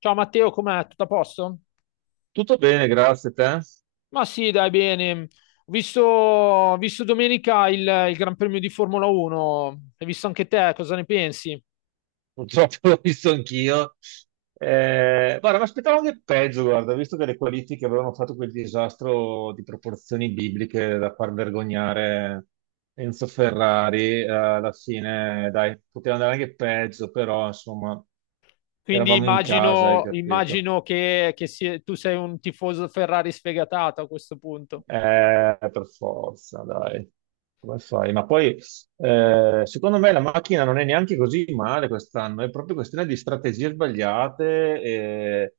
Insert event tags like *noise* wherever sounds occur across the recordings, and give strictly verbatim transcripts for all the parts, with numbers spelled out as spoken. Ciao Matteo, com'è? Tutto a posto? Tutto bene, grazie a te. Ma sì, dai, bene. Ho visto, ho visto domenica il, il Gran Premio di Formula uno. Hai visto anche te, cosa ne pensi? Purtroppo *laughs* l'ho visto anch'io. Eh, guarda, mi aspettavo anche peggio, guarda, visto che le qualifiche avevano fatto quel disastro di proporzioni bibliche da far vergognare Enzo Ferrari, eh, alla fine, dai, poteva andare anche peggio, però insomma, Quindi eravamo in casa, hai immagino, capito? immagino che, che sia- tu sei un tifoso Ferrari sfegatato a questo punto. Eh, per forza, dai. Come fai? Ma poi, eh, secondo me, la macchina non è neanche così male quest'anno, è proprio questione di strategie sbagliate e,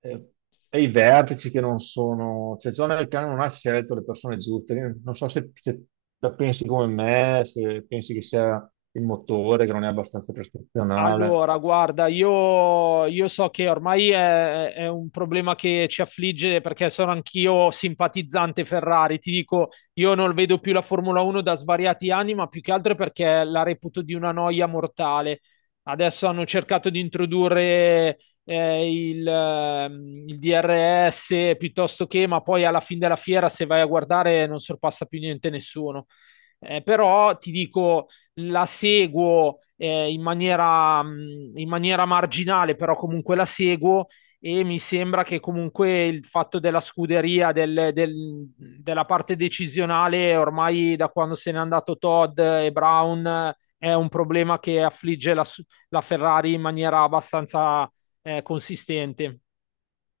e- e i vertici che non sono... Cioè, John Elkann non ha scelto le persone giuste. Io non so se, se la pensi come me, se pensi che sia il motore, che non è abbastanza prestazionale. Allora, guarda, io, io so che ormai è, è un problema che ci affligge perché sono anch'io simpatizzante Ferrari. Ti dico, io non vedo più la Formula uno da svariati anni, ma più che altro perché la reputo di una noia mortale. Adesso hanno cercato di introdurre eh, il, ehm, il D R S piuttosto che, ma poi alla fine della fiera, se vai a guardare, non sorpassa più niente nessuno. Eh, però ti dico la seguo eh, in maniera, mh, in maniera marginale, però comunque la seguo e mi sembra che comunque il fatto della scuderia, del- del- della parte decisionale, ormai da quando se n'è andato Todd e Brown, eh, è un problema che affligge la, su- la Ferrari in maniera abbastanza eh, consistente.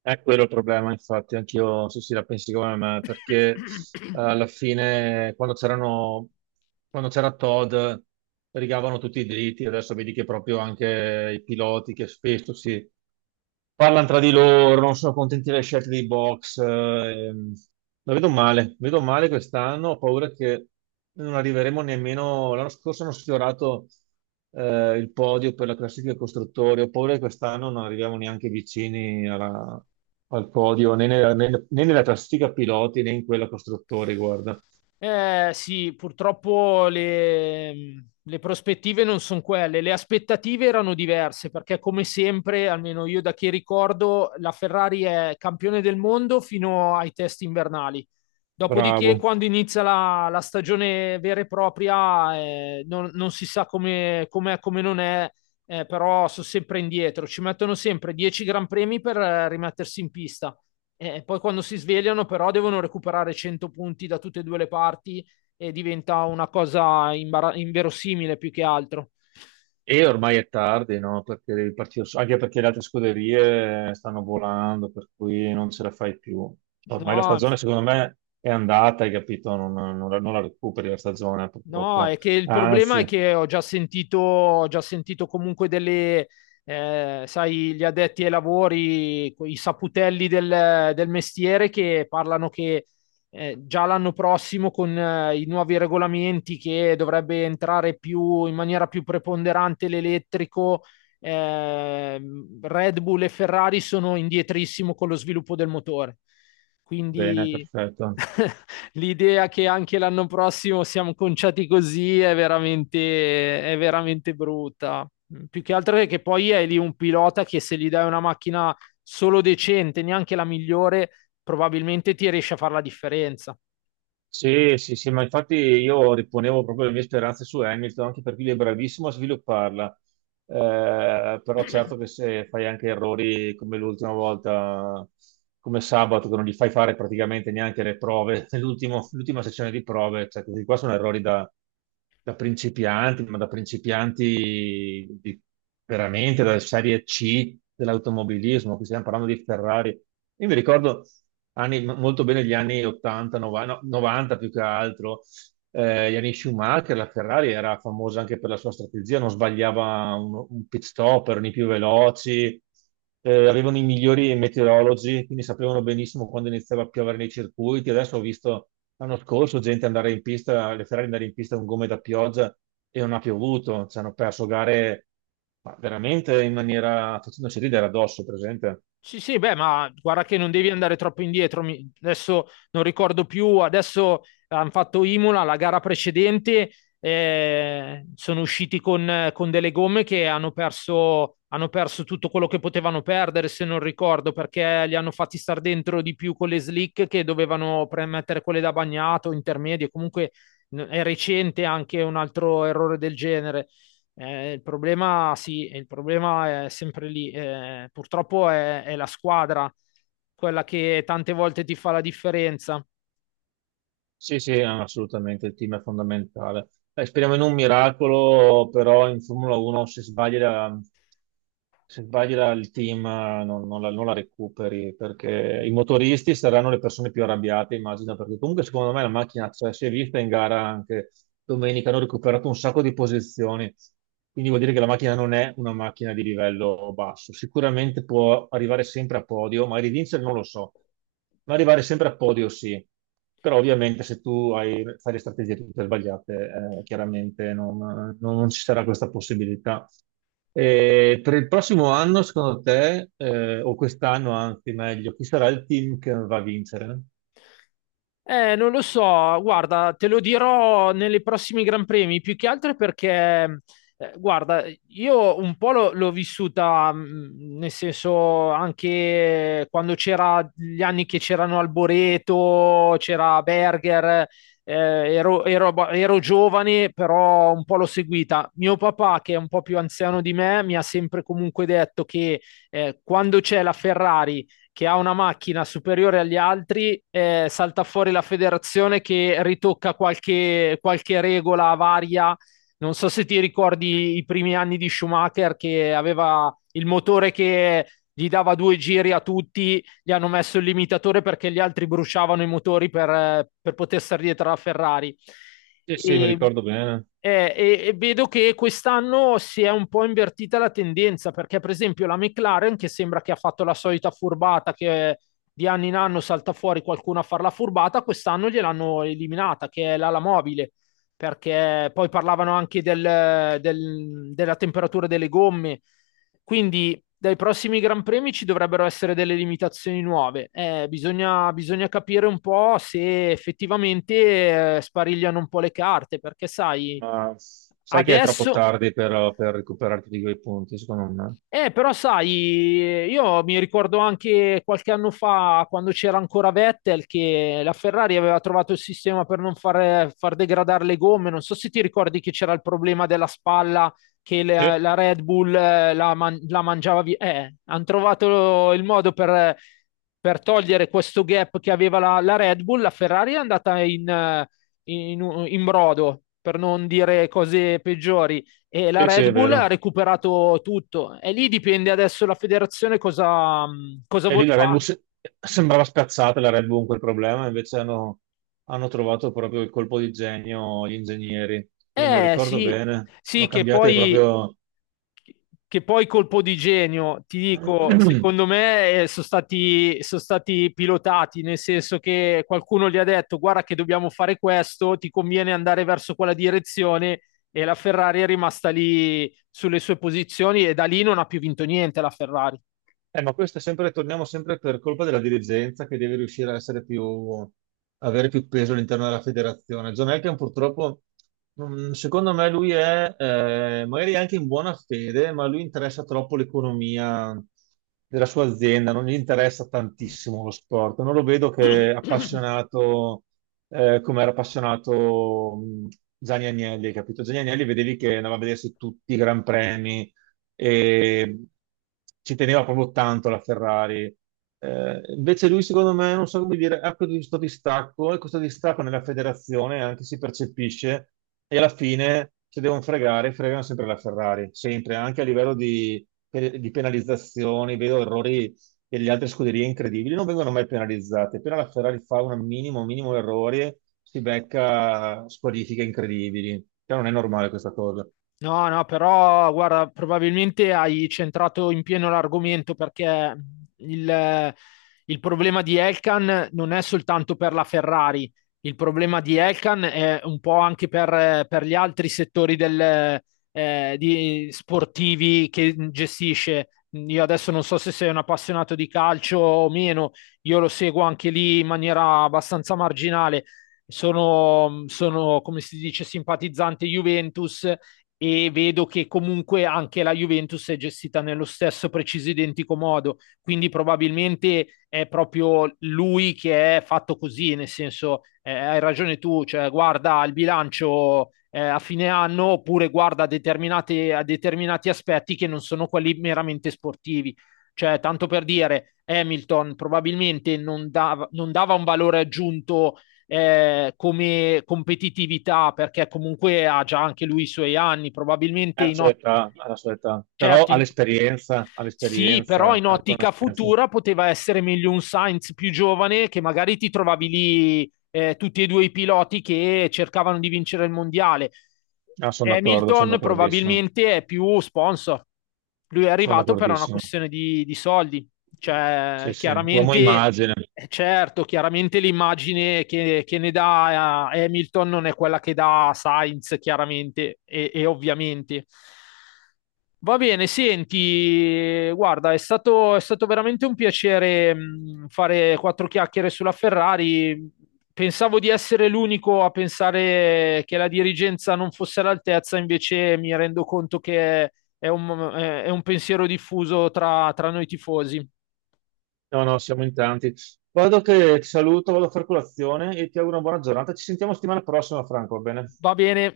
È quello il problema, infatti, anch'io sì, sì, la pensi come me, perché eh, *coughs* *laughs* alla fine quando c'erano, quando c'era Todd rigavano tutti i diritti, adesso vedi che proprio anche i piloti che spesso si, parlano tra di loro, non sono contenti delle scelte dei box. eh, ehm. La vedo male, vedo male quest'anno, ho paura che non arriveremo nemmeno. L'anno scorso hanno sfiorato eh, il podio per la classifica dei costruttori, ho paura che quest'anno non arriviamo neanche vicini alla- al podio, né nella, né- né nella classifica piloti né in quella costruttori, guarda. Eh, sì, purtroppo le, le prospettive non sono quelle, le aspettative erano diverse perché come sempre, almeno io da che ricordo, la Ferrari è campione del mondo fino ai test invernali. Dopodiché, Bravo. quando inizia la, la stagione vera e propria, eh, non, non si sa come com'è, come non è, eh, però sono sempre indietro. Ci mettono sempre dieci Gran Premi per eh, rimettersi in pista. Eh, poi quando si svegliano però devono recuperare cento punti da tutte e due le parti e diventa una cosa imbara- inverosimile più che altro. E ormai è tardi, no? Perché devi partire, su- anche perché le altre scuderie stanno volando, per cui non ce la fai più. Ormai la No, stagione, secondo me, è andata, hai capito? Non, non la, non la recuperi la stagione, no, è purtroppo. che il problema Anzi, è che ho già sentito, ho già sentito comunque delle, eh, sai, gli addetti ai lavori, i saputelli del, del mestiere che parlano che eh, già l'anno prossimo con eh, i nuovi regolamenti che dovrebbe entrare più, in maniera più preponderante l'elettrico, ehm, Red Bull e Ferrari sono indietrissimo con lo sviluppo del motore. bene, Quindi... perfetto. *laughs* L'idea che anche l'anno prossimo siamo conciati così è veramente, è veramente brutta. Più che altro è che poi è lì un pilota che se gli dai una macchina solo decente, neanche la migliore, probabilmente ti riesce a fare la differenza. Sì, sì, sì, ma infatti io riponevo proprio le mie speranze su Hamilton, anche perché lui è bravissimo a svilupparla. Eh, però certo che se fai anche errori come l'ultima volta, come sabato, che non gli fai fare praticamente neanche le prove, *laughs* l'ultimo- l'ultima sessione di prove, cioè questi qua sono errori da, da principianti, ma da principianti di- veramente dalla serie C dell'automobilismo, qui stiamo parlando di Ferrari. Io mi ricordo anni- molto bene gli anni ottanta, novanta, no, novanta più che altro eh, Yannick Schumacher, la Ferrari era famosa anche per la sua strategia, non sbagliava un, un pit stop, erano i più veloci, eh, avevano i migliori meteorologi, quindi sapevano benissimo quando iniziava a piovere nei circuiti. Adesso ho visto l'anno scorso gente andare in pista, le Ferrari andare in pista con gomme da pioggia e non ha piovuto, ci hanno perso gare ma veramente in maniera facendoci ridere addosso, presente. Sì, sì, beh, ma guarda che non devi andare troppo indietro. Mi- Adesso non ricordo più, adesso hanno fatto Imola, la gara precedente, eh, sono usciti con, con delle gomme che hanno perso, hanno perso tutto quello che potevano perdere, se non ricordo, perché li hanno fatti star dentro di più con le slick che dovevano premettere quelle da bagnato, intermedie. Comunque n- è recente anche un altro errore del genere. Eh, il problema, sì, il problema è sempre lì. Eh, purtroppo è, è la squadra quella che tante volte ti fa la differenza. Sì, sì, assolutamente, il team è fondamentale. Eh, speriamo in un miracolo, però in Formula uno se sbagli la- se sbagli la- il team eh, non, non la, non la recuperi, perché i motoristi saranno le persone più arrabbiate, immagino, perché comunque secondo me la macchina c'è, si è vista in gara anche domenica, hanno recuperato un sacco di posizioni, quindi vuol dire che la macchina non è una macchina di livello basso. Sicuramente può arrivare sempre a podio, magari vincere non lo so, ma arrivare sempre a podio sì. Però ovviamente se tu hai- fai le strategie tutte sbagliate, eh, chiaramente non, non ci sarà questa possibilità. E per il prossimo anno, secondo te, eh, o quest'anno anzi meglio, chi sarà il team che va a vincere? Eh, non lo so, guarda, te lo dirò nei prossimi Gran Premi, più che altro perché, eh, guarda, io un po' l'ho l'ho vissuta, mh, nel senso anche quando c'era gli anni che c'erano Alboreto, c'era Berger, eh, ero, ero- ero giovane, però un po' l'ho seguita. Mio papà, che è un po' più anziano di me, mi ha sempre comunque detto che eh, quando c'è la Ferrari che ha una macchina superiore agli altri, eh, salta fuori la federazione che ritocca qualche, qualche regola varia. Non so se ti ricordi i primi anni di Schumacher che aveva il motore che gli dava due giri a tutti gli hanno messo il limitatore perché gli altri bruciavano i motori per, eh, per poter stare dietro alla Ferrari. Eh sì, mi E, ricordo bene. eh, e, e vedo che quest'anno si è un po' invertita la tendenza perché, per esempio, la McLaren, che sembra che ha fatto la solita furbata che di anno in anno salta fuori qualcuno a fare la furbata, quest'anno gliel'hanno eliminata, che è l'ala mobile, perché poi parlavano anche del, del, della temperatura delle gomme. Quindi dai prossimi Gran Premi ci dovrebbero essere delle limitazioni nuove. Eh, bisogna, bisogna capire un po' se effettivamente eh, sparigliano un po' le carte, perché sai, Ma sai che è troppo adesso tardi per, per recuperarti di quei punti, secondo me. eh, però sai, io mi ricordo anche qualche anno fa, quando c'era ancora Vettel, che la Ferrari aveva trovato il sistema per non fare- far degradare le gomme. Non so se ti ricordi che c'era il problema della spalla, che Sì, la, la Red Bull eh, la, man- la mangiava via. Eh, hanno trovato il modo per, per togliere questo gap che aveva la, la Red Bull. La Ferrari è andata in eh, in- in brodo, per non dire cose peggiori e la sì, sì, Red è Bull ha vero. recuperato tutto e lì dipende adesso la federazione cosa, mh, cosa E vuol lì la Red Bull fare. se- sembrava spiazzata la Red Bull con quel problema, invece hanno, hanno trovato proprio il colpo di genio gli ingegneri. Non me lo Eh ricordo sì, bene, sono sì, che cambiate poi, proprio che poi colpo di genio, ti dico, *clears throat* secondo me eh, sono stati, sono stati pilotati, nel senso che qualcuno gli ha detto guarda che dobbiamo fare questo, ti conviene andare verso quella direzione e la Ferrari è rimasta lì sulle sue posizioni e da lì non ha più vinto niente la Ferrari. Eh, ma questo è sempre, torniamo sempre per colpa della dirigenza che deve riuscire a essere più, avere più peso all'interno della federazione. John Elkann purtroppo, mm, secondo me lui è, eh, magari anche in buona fede, ma lui interessa troppo l'economia della sua azienda, non gli interessa tantissimo lo sport. Non lo vedo che *clears throat* è appassionato, eh, come era appassionato, mm, Gianni Agnelli, capito? Gianni Agnelli vedevi che andava a vedersi tutti i Gran Premi e ci teneva proprio tanto la Ferrari. Eh, invece lui, secondo me, non so come dire, ha questo distacco e questo distacco nella federazione anche si percepisce e alla fine se devono fregare, fregano sempre la Ferrari, sempre, anche a livello di, di penalizzazioni, vedo errori delle altre scuderie incredibili, non vengono mai penalizzate, appena la Ferrari fa un minimo, minimo errore si becca squalifiche incredibili, cioè, non è normale questa cosa. No, no, però guarda, probabilmente hai centrato in pieno l'argomento perché il, il problema di Elkan non è soltanto per la Ferrari, il problema di Elkan è un po' anche per, per gli altri settori del, eh, di- sportivi che gestisce. Io adesso non so se sei un appassionato di calcio o meno, io lo seguo anche lì in maniera abbastanza marginale. Sono, sono, come si dice, simpatizzante Juventus e vedo che comunque anche la Juventus è gestita nello stesso preciso identico modo, quindi probabilmente è proprio lui che è fatto così, nel senso eh, hai ragione tu, cioè guarda il bilancio eh, a fine anno oppure guarda determinate, a determinati aspetti che non sono quelli meramente sportivi. Cioè, tanto per dire, Hamilton probabilmente non dava, non dava un valore aggiunto eh, come competitività, perché comunque ha già anche lui i suoi anni, probabilmente Alla in, sua otto, età, alla sua età, però certo in, all'esperienza, sì, però all'esperienza, in alla ottica conoscenza. futura poteva essere meglio un Sainz più giovane che magari ti trovavi lì eh, tutti e due i piloti che cercavano di vincere il mondiale. Ah, sono d'accordo, sono Hamilton d'accordissimo, probabilmente è più sponsor. Lui è sono arrivato per una d'accordissimo. questione di, di soldi. Cioè, Sì, sì, uomo chiaramente, immagine. eh, certo, chiaramente l'immagine che, che ne dà eh, Hamilton non è quella che dà Sainz, chiaramente e e ovviamente. Va bene, senti, guarda, è stato, è stato veramente un piacere mh, fare quattro chiacchiere sulla Ferrari. Pensavo di essere l'unico a pensare che la dirigenza non fosse all'altezza, invece mi rendo conto che è un, è un pensiero diffuso tra, tra noi tifosi. No, no, siamo in tanti. Guardo che ti saluto, vado a fare colazione e ti auguro una buona giornata. Ci sentiamo settimana prossima, Franco, va bene? Va bene,